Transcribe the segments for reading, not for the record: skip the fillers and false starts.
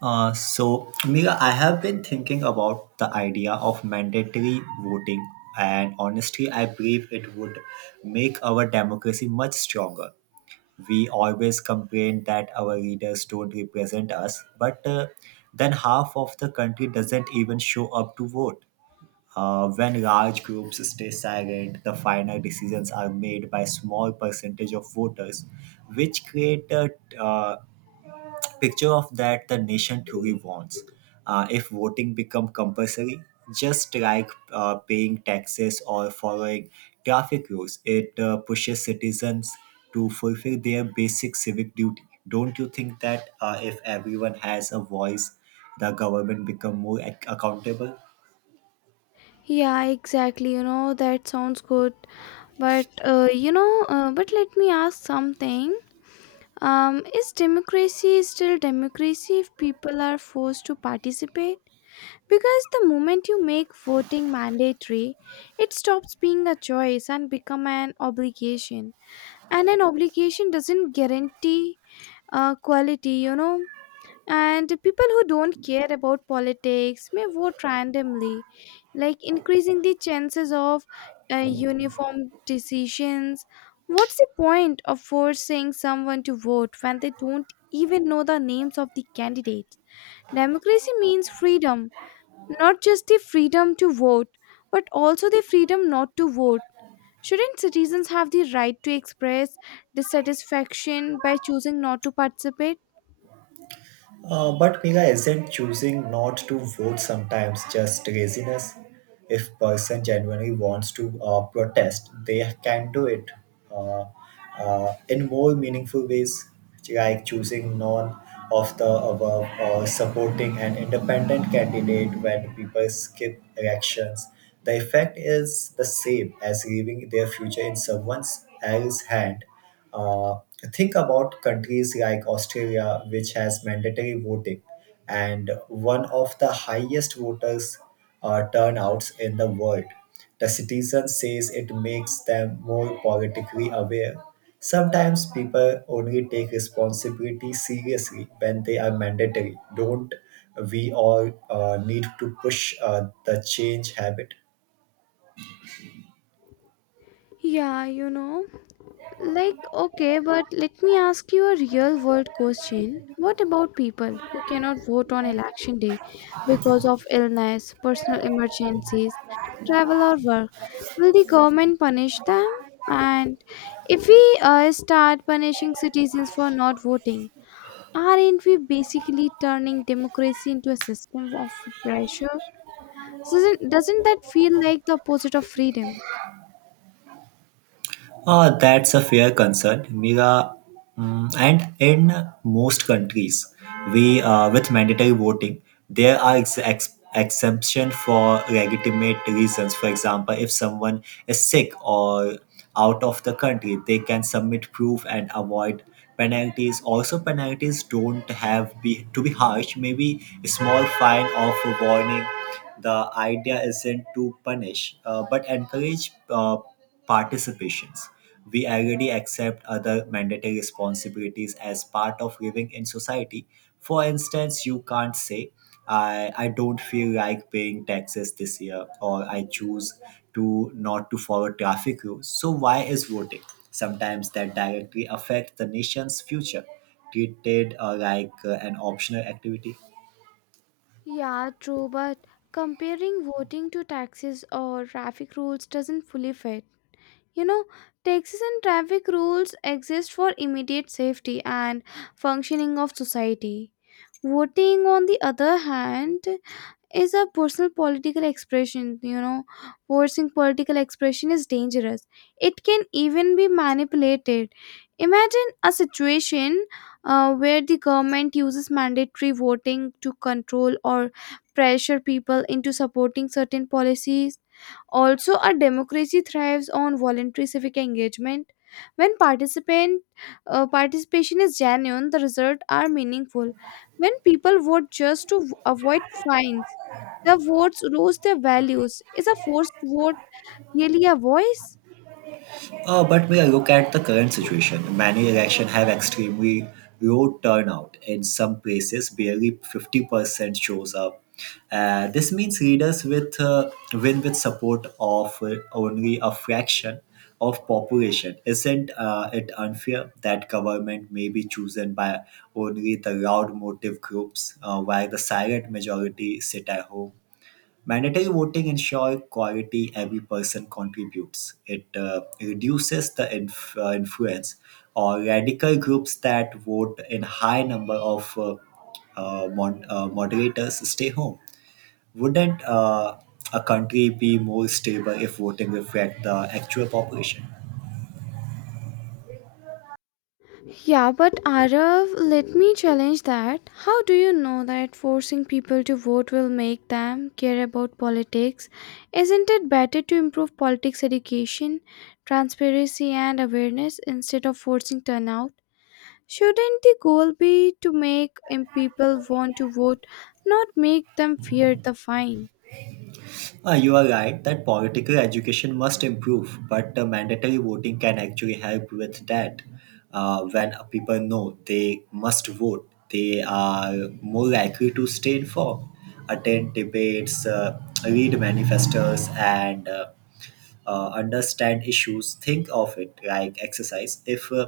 So, Mira, I have been thinking about the idea of mandatory voting, and honestly, I believe it would make our democracy much stronger. We always complain that our leaders don't represent us, but then half of the country doesn't even show up to vote. When large groups stay silent, the final decisions are made by small percentage of voters, which create a uh, picture of that the nation truly wants. If voting become compulsory, just like paying taxes or following traffic rules, it pushes citizens to fulfill their basic civic duty. Don't you think that if everyone has a voice, the government become more accountable? Yeah, exactly. You know, that sounds good. But, but let me ask something. Is democracy still democracy if people are forced to participate? Because the moment you make voting mandatory, it stops being a choice and become an obligation. And an obligation doesn't guarantee quality, you know. And people who don't care about politics may vote randomly like increasing the chances of uniform decisions. What's the point of forcing someone to vote when they don't even know the names of the candidates? Democracy means freedom, not just the freedom to vote, but also the freedom not to vote. Shouldn't citizens have the right to express dissatisfaction by choosing not to participate? But Mega isn't choosing not to vote sometimes just laziness. If person genuinely wants to protest, they can do it uh, in more meaningful ways, like choosing none of the above or supporting an independent candidate when people skip elections. The effect is the same as leaving their future in someone else's hand. Uh, think about countries like Australia, which has mandatory voting and one of the highest voters turnouts in the world. The citizen says it makes them more politically aware. Sometimes people only take responsibility seriously when they are mandatory. Don't we all need to push the change habit? Yeah, you know. Like, okay, but let me ask you a real world question. What about people who cannot vote on election day because of illness, personal emergencies, travel, or work? Will the government punish them? And if we start punishing citizens for not voting, aren't we basically turning democracy into a system of pressure? Doesn't that feel like the opposite of freedom? That's a fair concern, Mira. Mm, and in most countries, we with mandatory voting, there are exemptions for legitimate reasons. For example, if someone is sick or out of the country, they can submit proof and avoid penalties. Also, penalties don't have be to be harsh. Maybe a small fine or a warning, the idea isn't to punish, but encourage participations. We already accept other mandatory responsibilities as part of living in society. For instance, you can't say, I don't feel like paying taxes this year, or I choose to not to follow traffic rules. So why is voting? Sometimes that directly affect the nation's future, treated like an optional activity. Yeah, true, but comparing voting to taxes or traffic rules doesn't fully fit. You know, taxes and traffic rules exist for immediate safety and functioning of society. Voting, on the other hand, is a personal political expression. You know, forcing political expression is dangerous. It can even be manipulated. Imagine a situation where the government uses mandatory voting to control or pressure people into supporting certain policies. Also, a democracy thrives on voluntary civic engagement. When participant participation is genuine, the results are meaningful. When people vote just to avoid fines, the votes lose their values. Is a forced vote really a voice? But when I look at the current situation, many elections have extremely low turnout. In some places, barely 50% shows up. This means leaders with win with support of only a fraction of population. Isn't it unfair that government may be chosen by only the loud motive groups while the silent majority sit at home? Mandatory voting ensures quality every person contributes. It reduces the influence or radical groups that vote in high number of moderators stay home. Wouldn't a country be more stable if voting reflect the actual population? Yeah, but Arav, let me challenge that. How do you know that forcing people to vote will make them care about politics? Isn't it better to improve politics education, transparency, and awareness instead of forcing turnout? Shouldn't the goal be to make people want to vote, not make them fear the fine? You are right that political education must improve, but mandatory voting can actually help with that. When people know they must vote, they are more likely to stay informed, attend debates, read manifestos, and understand issues, think of it like exercise. if uh,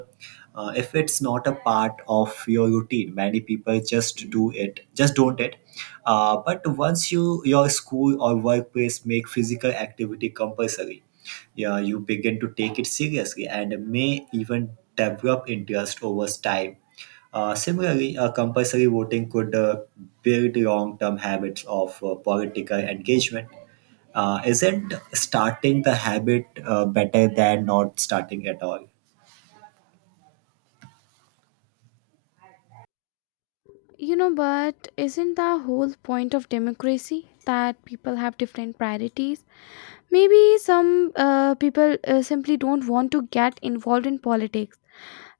uh, if it's not a part of your routine, many people just do it just don't it. But once you your school or workplace make physical activity compulsory, yeah, you begin to take it seriously and may even develop interest over time. Similarly, compulsory voting could build long term habits of political engagement. Isn't starting the habit better than not starting at all? You know, but isn't the whole point of democracy that people have different priorities? Maybe some people simply don't want to get involved in politics.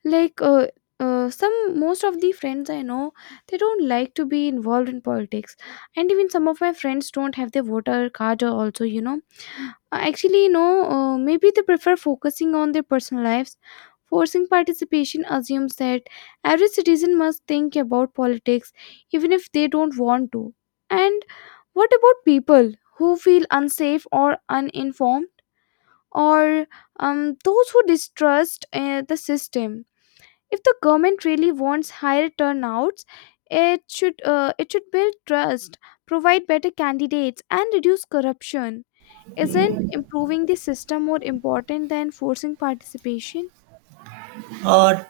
Like some Most of the friends I know, they don't like to be involved in politics, and even some of my friends don't have their voter card also. You know, actually, no, maybe they prefer focusing on their personal lives. Forcing participation assumes that every citizen must think about politics even if they don't want to. And what about people who feel unsafe or uninformed or those who distrust the system? If the government really wants higher turnouts, it should build trust, provide better candidates and reduce corruption. Isn't improving the system more important than forcing participation? Uh,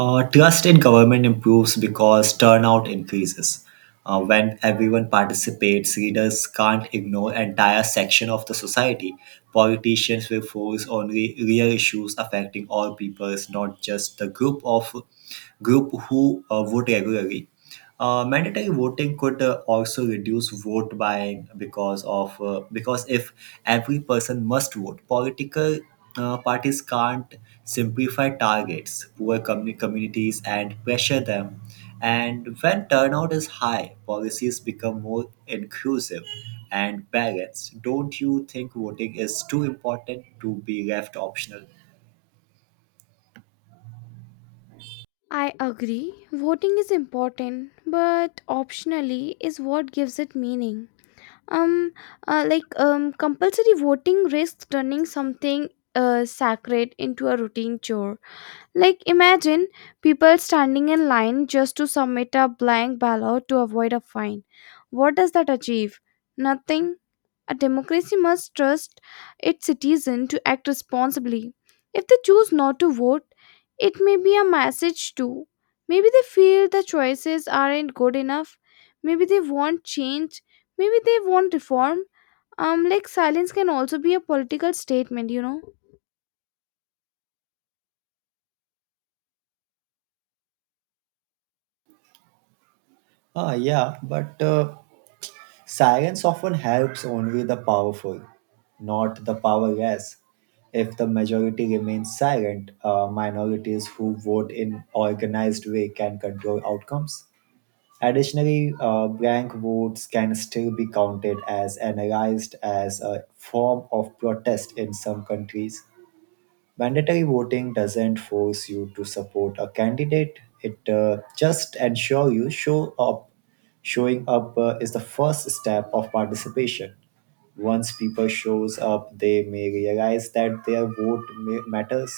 trust in government improves because turnout increases. When everyone participates, readers can't ignore entire section of the society. Politicians will focus on real issues affecting all peoples, not just the group who vote regularly. Mandatory voting could also reduce vote buying because of because if every person must vote, political parties can't simplify targets, poor communities, and pressure them. And when turnout is high, policies become more inclusive and balanced. Don't you think voting is too important to be left optional? I agree. Voting is important, but optionally is what gives it meaning. Um, Compulsory voting risks turning something sacred into a routine chore. Like imagine people standing in line just to submit a blank ballot to avoid a fine. What does that achieve? Nothing. A democracy must trust its citizens to act responsibly. If they choose not to vote, it may be a message too. Maybe they feel the choices aren't good enough. Maybe they want change. Maybe they want reform. Like silence can also be a political statement, you know. Ah, yeah, but Silence often helps only the powerful, not the powerless. If the majority remains silent, minorities who vote in organized way can control outcomes. Additionally, blank votes can still be counted as analyzed as a form of protest in some countries. Mandatory voting doesn't force you to support a candidate, it just ensure you show up. Showing up is the first step of participation. Once people shows up, they may realize that their vote matters.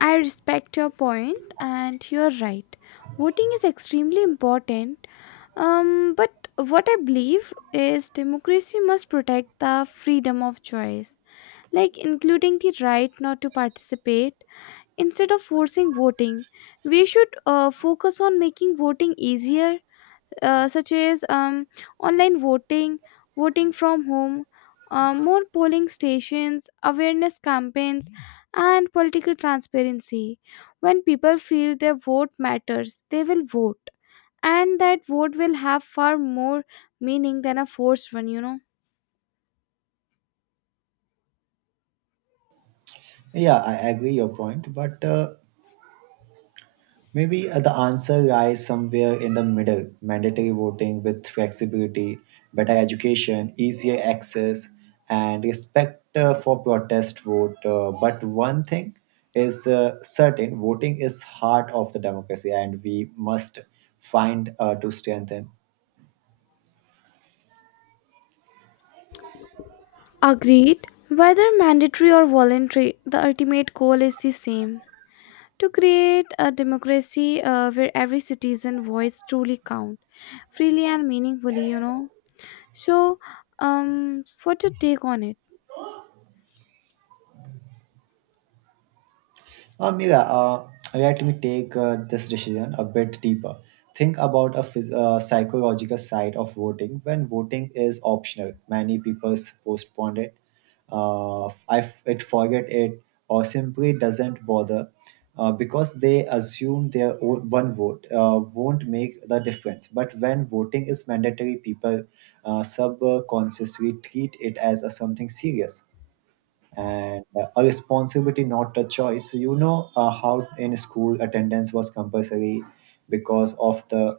I respect your point, and you're right. Voting is extremely important. But what I believe is democracy must protect the freedom of choice, like including the right not to participate instead of forcing voting. We should focus on making voting easier, such as online voting, voting from home, more polling stations, awareness campaigns, and political transparency. When people feel their vote matters, they will vote, and that vote will have far more meaning than a forced one, you know. Yeah, I agree your point, but maybe the answer lies somewhere in the middle mandatory voting with flexibility, better education, easier access, and respect for protest vote. But one thing is certain, voting is heart of the democracy, and we must find to strengthen. Agreed. Whether mandatory or voluntary, the ultimate goal is the same: to create a democracy where every citizen voice truly count freely and meaningfully, you know. So what's your take on it? Mira, let me take this decision a bit deeper. Think about a psychological side of voting. When voting is optional, many people postpone it. It forget it or simply doesn't bother because they assume their own, one vote won't make the difference. But when voting is mandatory, people subconsciously treat it as a something serious and a responsibility, not a choice. So, you know how in school attendance was compulsory because of the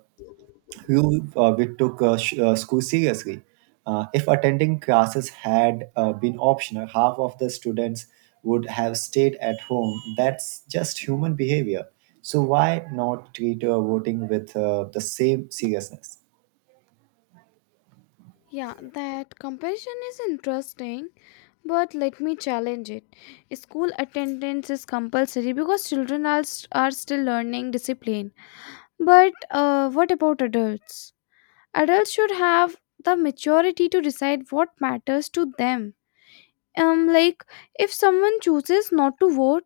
rule, we took school seriously. If attending classes had been optional, half of the students would have stayed at home. That's just human behavior. So why not treat voting with the same seriousness? Yeah, that comparison is interesting, but let me challenge it. School attendance is compulsory because children are, are still learning discipline, but what about adults? Adults should have the maturity to decide what matters to them. Like if someone chooses not to vote,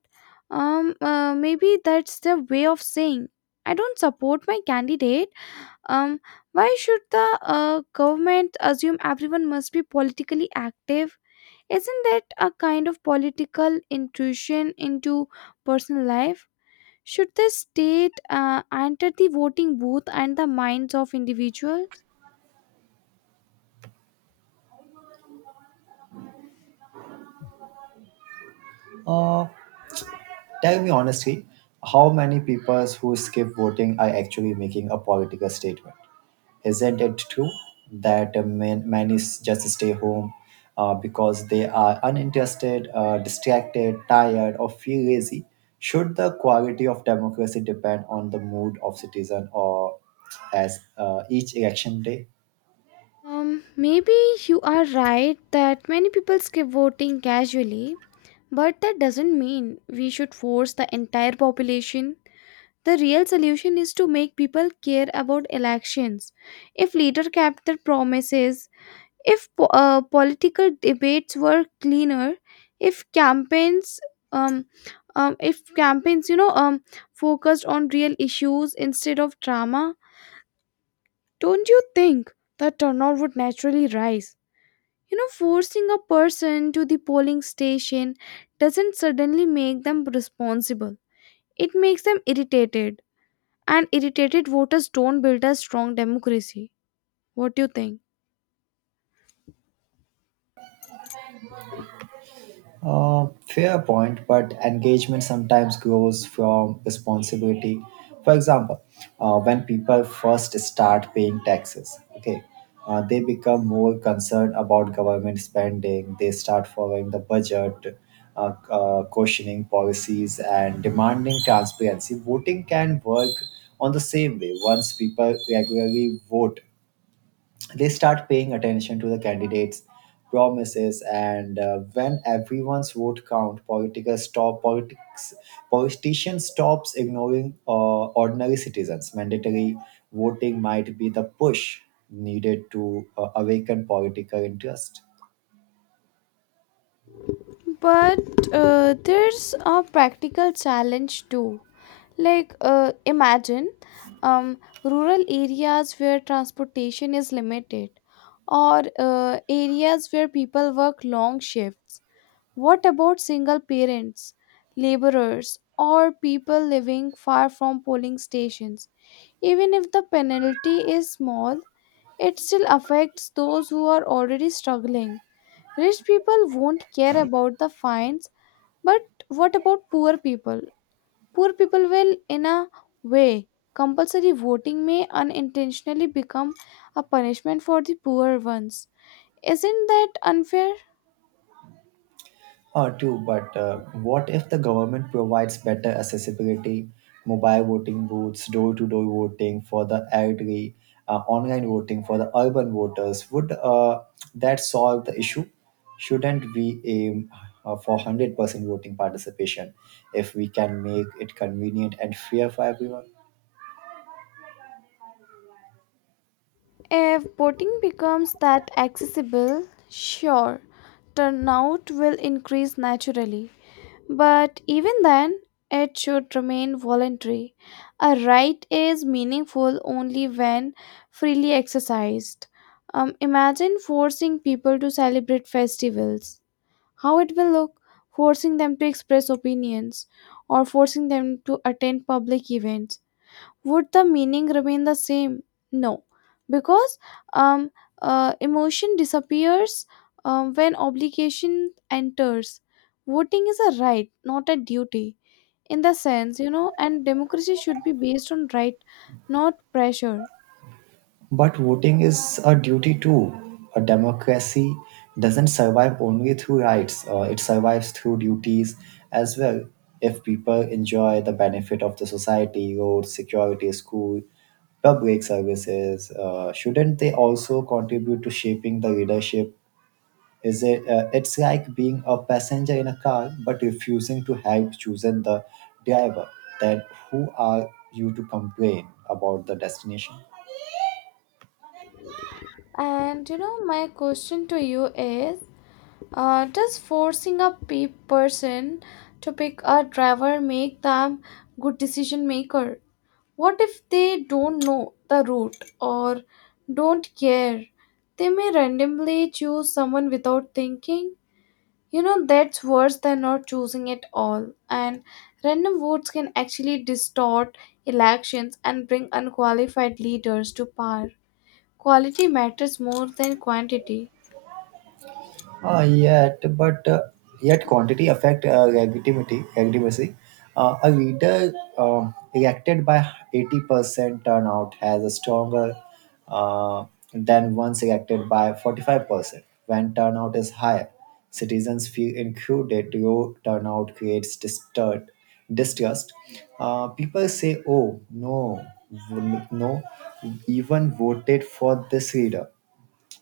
maybe that's their way of saying I don't support my candidate. Um, why should the government assume everyone must be politically active? Isn't that a kind of political intrusion into personal life? Should the state enter the voting booth and the minds of individuals? Uh, tell me honestly, how many people who skip voting are actually making a political statement? Isn't it true that many just stay home because they are uninterested, distracted, tired, or feel lazy? Should the quality of democracy depend on the mood of citizen or as each election day? Maybe you are right that many people skip voting casually, but that doesn't mean we should force the entire population. The real solution is to make people care about elections. If leaders kept their promises, if political debates were cleaner, if campaigns, um, if campaigns, you know, focused on real issues instead of drama, don't you think the turnout would naturally rise? You know, forcing a person to the polling station doesn't suddenly make them responsible. It makes them irritated. And irritated voters don't build a strong democracy. What do you think? Fair point, but engagement sometimes grows from responsibility. For example, when people first start paying taxes, okay, they become more concerned about government spending. They start following the budget, questioning policies, and demanding transparency. Voting can work on the same way. Once people regularly vote, they start paying attention to the candidates promises, and when everyone's vote count political stop politics politician stops ignoring ordinary citizens, mandatory voting might be the push needed to awaken political interest. But there's a practical challenge too. Like, imagine um, rural areas where transportation is limited or areas where people work long shifts. What about single parents, laborers, or people living far from polling stations? Even if the penalty is small, it still affects those who are already struggling. Rich people won't care about the fines, but what about poor people? Poor people will, in a way. Compulsory voting may unintentionally become a punishment for the poor ones. Isn't that unfair? True, but what if the government provides better accessibility, mobile voting booths, door to door voting for the elderly, online voting for the urban voters? Would that solve the issue? Shouldn't we aim for 100% voting participation if we can make it convenient and fair for everyone? If boating becomes that accessible, sure, turnout will increase naturally. But even then, it should remain voluntary. A right is meaningful only when freely exercised. Imagine forcing people to celebrate festivals. How it will look? Forcing them to express opinions or forcing them to attend public events, would the meaning remain the same? No, because um, emotion disappears when obligation enters. Voting is a right, not a duty, in the sense, you know, and democracy should be based on right, not pressure. But voting is a duty too. A democracy doesn't survive only through rights, it survives through duties as well. If people enjoy the benefit of the society, roads, security, school, public services, shouldn't they also contribute to shaping the leadership? Is it? It's like being a passenger in a car but refusing to help choosing the driver. Then who are you to complain about the destination? And you know my question to you is, does forcing a person to pick a driver make them good decision maker? What if they don't know the route or don't care? They may randomly choose someone without thinking. You know, that's worse than not choosing at all. And random votes can actually distort elections and bring unqualified leaders to power. Quality matters more than quantity. Uh, yet, but uh, yet quantity affect negativity, aggressiveness. A leader elected by 80% turnout has a stronger uh, than one selected by 45%. When turnout is higher, citizens feel included. Low turnout creates disturbed, distrust. People say, "Oh no, no, even voted for this leader."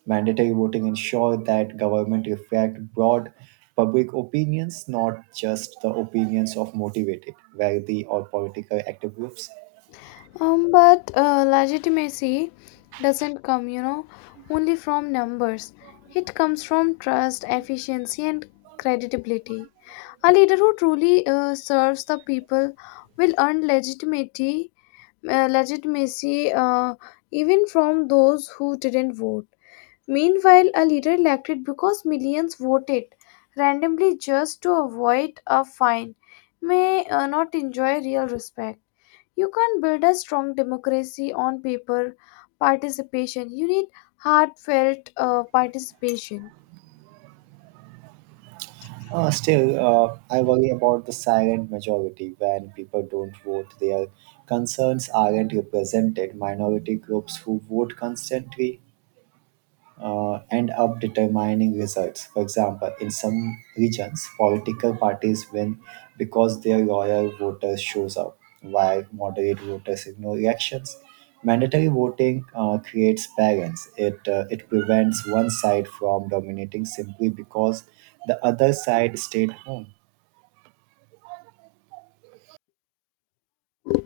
Mandatory voting ensures that government reflect broad public opinions, not just the opinions of motivated, wealthy, or political active groups. But legitimacy doesn't come, you know, only from numbers. It comes from trust, efficiency, and credibility. A leader who truly serves the people will earn legitimacy, uh, legitimacy uh, even from those who didn't vote. Meanwhile, a leader elected because millions voted randomly just to avoid a fine may not enjoy real respect. You can't build a strong democracy on paper participation. You need heartfelt participation. Still, I worry about the silent majority. When people don't vote, their concerns aren't represented. Minority groups who vote constantly end up determining results. For example, in some regions, political parties win because their loyal voters shows up, while moderate voters ignore elections. Mandatory voting creates balance. It prevents one side from dominating simply because the other side stayed home.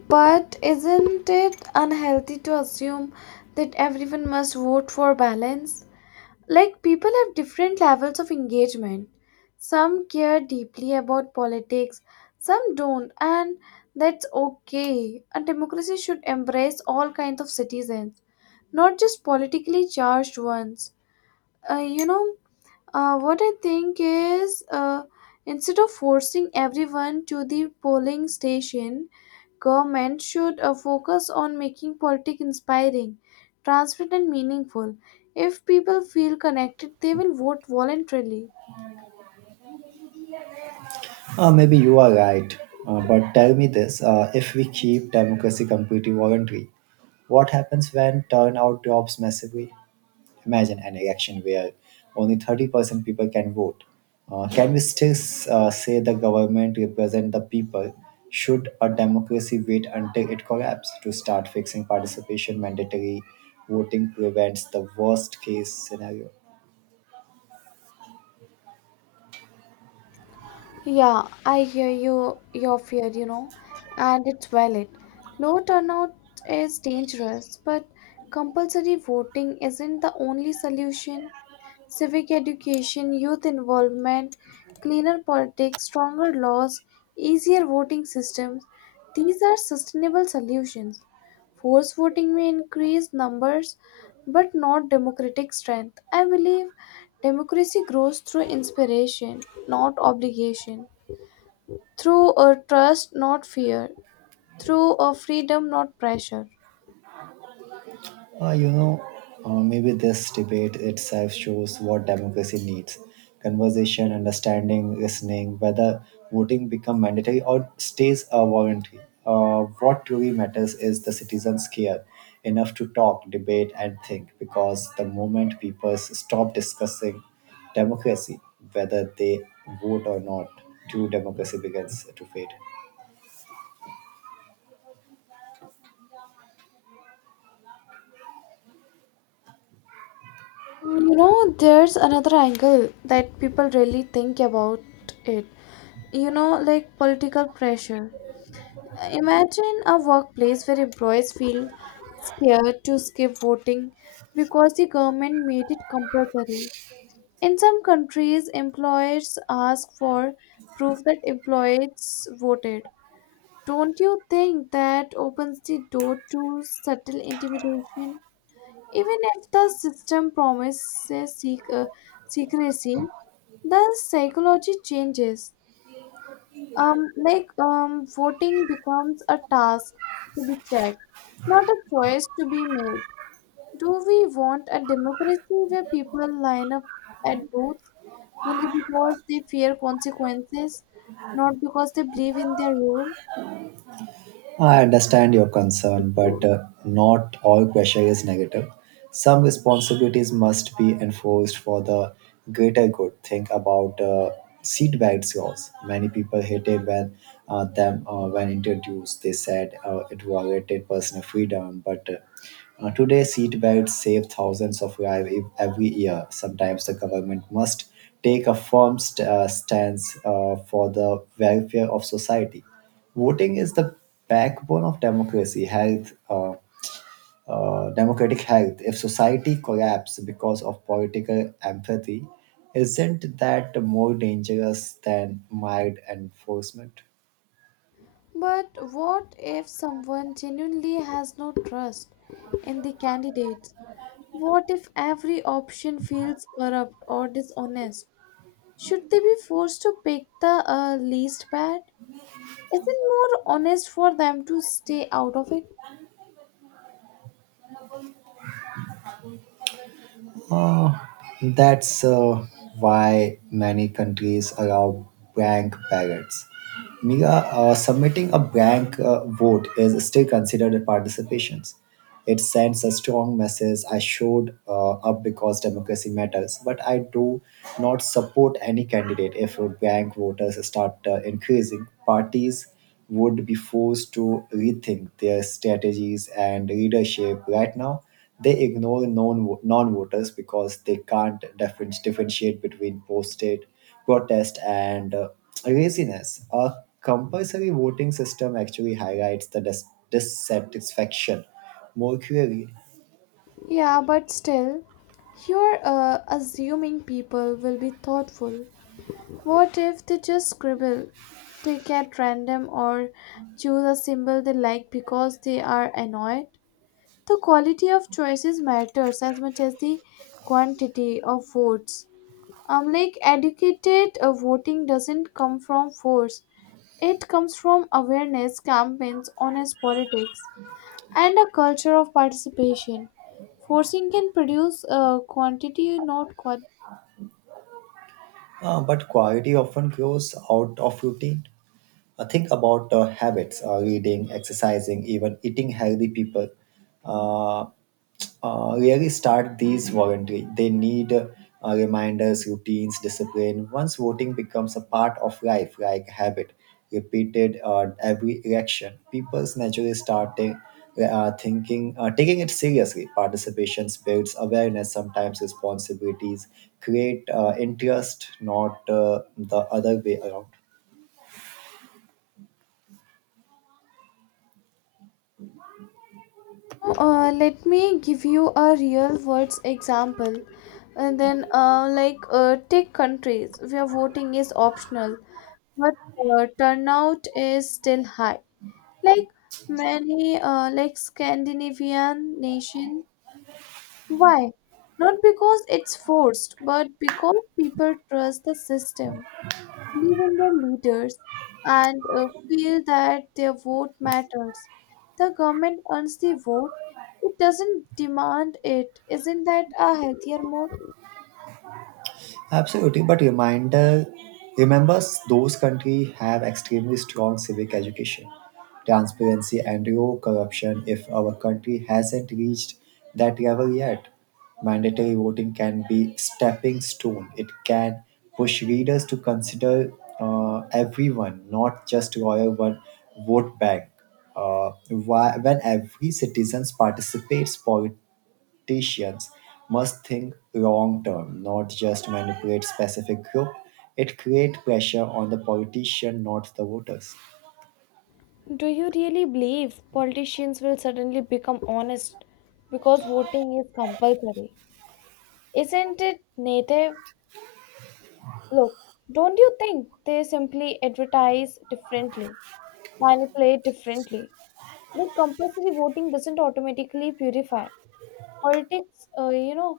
But isn't it unhealthy to assume that everyone must vote for balance? Like, people have different levels of engagement. Some care deeply about politics, some don't, and that's okay. A democracy should embrace all kinds of citizens, not just politically charged ones. You know, what I think is, instead of forcing everyone to the polling station, government should focus on making politics inspiring, transparent, and meaningful. If people feel connected, they will vote voluntarily. Maybe you are right, but tell me this: if we keep democracy completely voluntary, what happens when turnout drops massively? Imagine an election where only 30% people can vote. Can we still say the government represent the people? Should a democracy wait until it collapses to start fixing participation? Mandatory voting prevents the worst case scenario. Yeah, I hear you, your fear, you know, and it's valid. Low turnout is dangerous, but compulsory voting isn't the only solution. Civic education, youth involvement, cleaner politics, stronger laws, easier voting systems. These are sustainable solutions. Force voting may increase numbers but not democratic strength. I believe democracy grows through inspiration, not obligation, through a trust, not fear, through a freedom, not pressure. You know, maybe this debate itself shows what democracy needs: conversation, understanding, listening. Whether voting become mandatory or stays a voluntary. What truly matters is the citizens care enough to talk, debate, and think. Because the moment people stop discussing democracy, whether they vote or not, true democracy begins to fade. You know, there's another angle that people really think about it, you know, like political pressure. Imagine a workplace where employees feel scared to skip voting because the government made it compulsory. In some countries employers ask for proof that employees voted. Don't you think that opens the door to subtle intimidation? Even if the system promises secrecy, the psychology changes. Voting becomes a task to be checked, not a choice to be made. Do we want a democracy where people line up at booths only because they fear consequences, not because they believe in their role? I understand your concern, but not all pressure is negative. Some responsibilities must be enforced for the greater good. Think about seat belts laws. Many people hated when them when introduced. They said it violated personal freedom, but today, seatbelts save thousands of lives every year. Sometimes the government must take a firm stance for the welfare of society. Voting is the backbone of democracy health, democratic health. If society collapses because of political apathy, isn't that more dangerous than mild enforcement? But what if someone genuinely has no trust in the candidates? What if every option feels corrupt or dishonest? Should they be forced to pick the least bad? Isn't more honest for them to stay out of it? Uh, that's why many countries allow blank ballots. Mira, submitting a blank vote is still considered a participation. It sends a strong message. I showed up because democracy matters, but I do not support any candidate. If blank voters start increasing, parties would be forced to rethink their strategies and leadership. Right now they ignore non-voters because they can't differentiate between posted protest and laziness. A compulsory voting system actually highlights the dissatisfaction more clearly. Yeah, but still, you're assuming people will be thoughtful. What if they just scribble, take at random, or choose a symbol they like because they are annoyed? The quality of choices matters as much as the quantity of votes. Like educated voting doesn't come from force; it comes from awareness campaigns, honest politics, and a culture of participation. Forcing can produce quantity, not quality. But quality often grows out of routine. Think about habits, reading, exercising, even eating healthy. People uh, really start these voluntary, they need reminders, routines, discipline. Once voting becomes a part of life, like habit repeated every election, people naturally start thinking, taking it seriously. Participation builds awareness. Sometimes responsibilities create interest, not the other way around. Let me give you a real world example. And then, take countries where voting is optional, but turnout is still high. Like many, like Scandinavian nation. Why? Not because it's forced, but because people trust the system, believe in their leaders and feel that their vote matters. The government earns the vote, it doesn't demand it. Isn't that a healthier mode? Absolutely, but reminder remember, those countries have extremely strong civic education, transparency and low corruption. If our country hasn't reached that level yet, mandatory voting can be stepping stone. It can push readers to consider everyone, not just royal one vote bank. When every citizen participates, politics politicians must think long term, not just manipulate specific group. It creates pressure on the politician, not the voters. Do you really believe politicians will suddenly become honest because voting is compulsory? Isn't it native? Look, don't you think they simply advertise differently, manipulate differently? Like compulsory voting doesn't automatically purify politics, you know.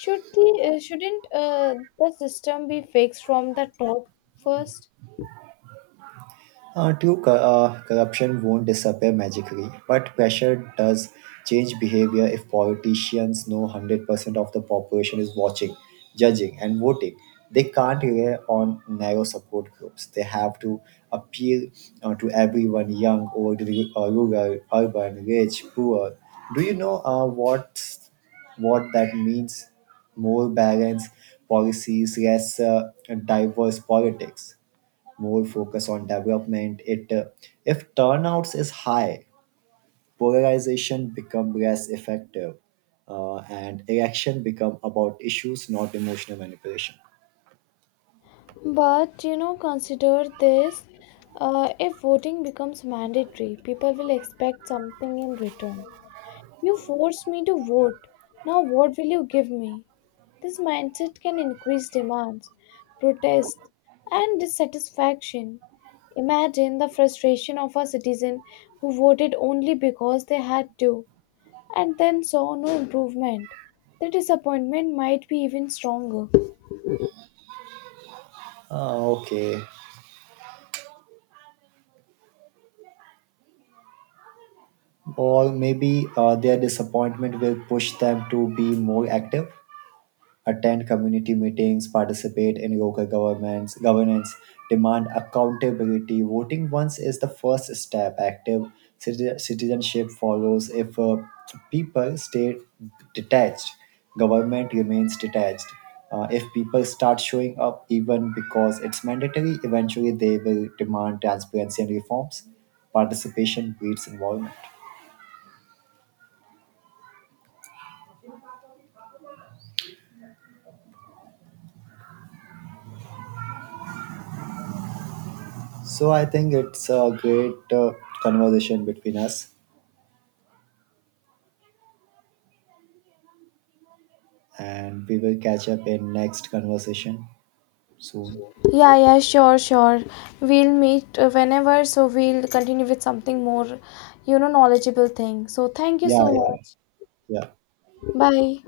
Shouldn't the system be fixed from the top first? True, corruption won't disappear magically, but pressure does change behavior. If politicians know 100% of the population is watching, judging, and voting. They can't rely on narrow support groups. They have to appeal to everyone, young, old, rural, urban, rich, poor. Do you know what that means? More balanced policies, less diverse politics, more focus on development. It if turnouts is high, polarization become less effective, and election become about issues, not emotional manipulation. But you know, consider this. If voting becomes mandatory, people will expect something in return. You forced me to vote, now what will you give me? This mindset can increase demands, protest, and dissatisfaction. Imagine the frustration of a citizen who voted only because they had to and then saw no improvement. The disappointment might be even stronger. Ah, okay, or maybe their disappointment will push them to be more active. Attend community meetings, participate in local governments, governance, demand accountability. Voting once is the first step. Active citizenship follows. If people stay detached, government remains detached. If people start showing up, even because it's mandatory, eventually they will demand transparency and reforms. Participation breeds involvement. So I think it's a great conversation between us, and we will catch up in next conversation soon. Yeah, yeah, sure, sure. We'll meet whenever, so we'll continue with something more, you know, knowledgeable thing. So thank you Yeah, so, yeah, yeah, much. yeah. Bye.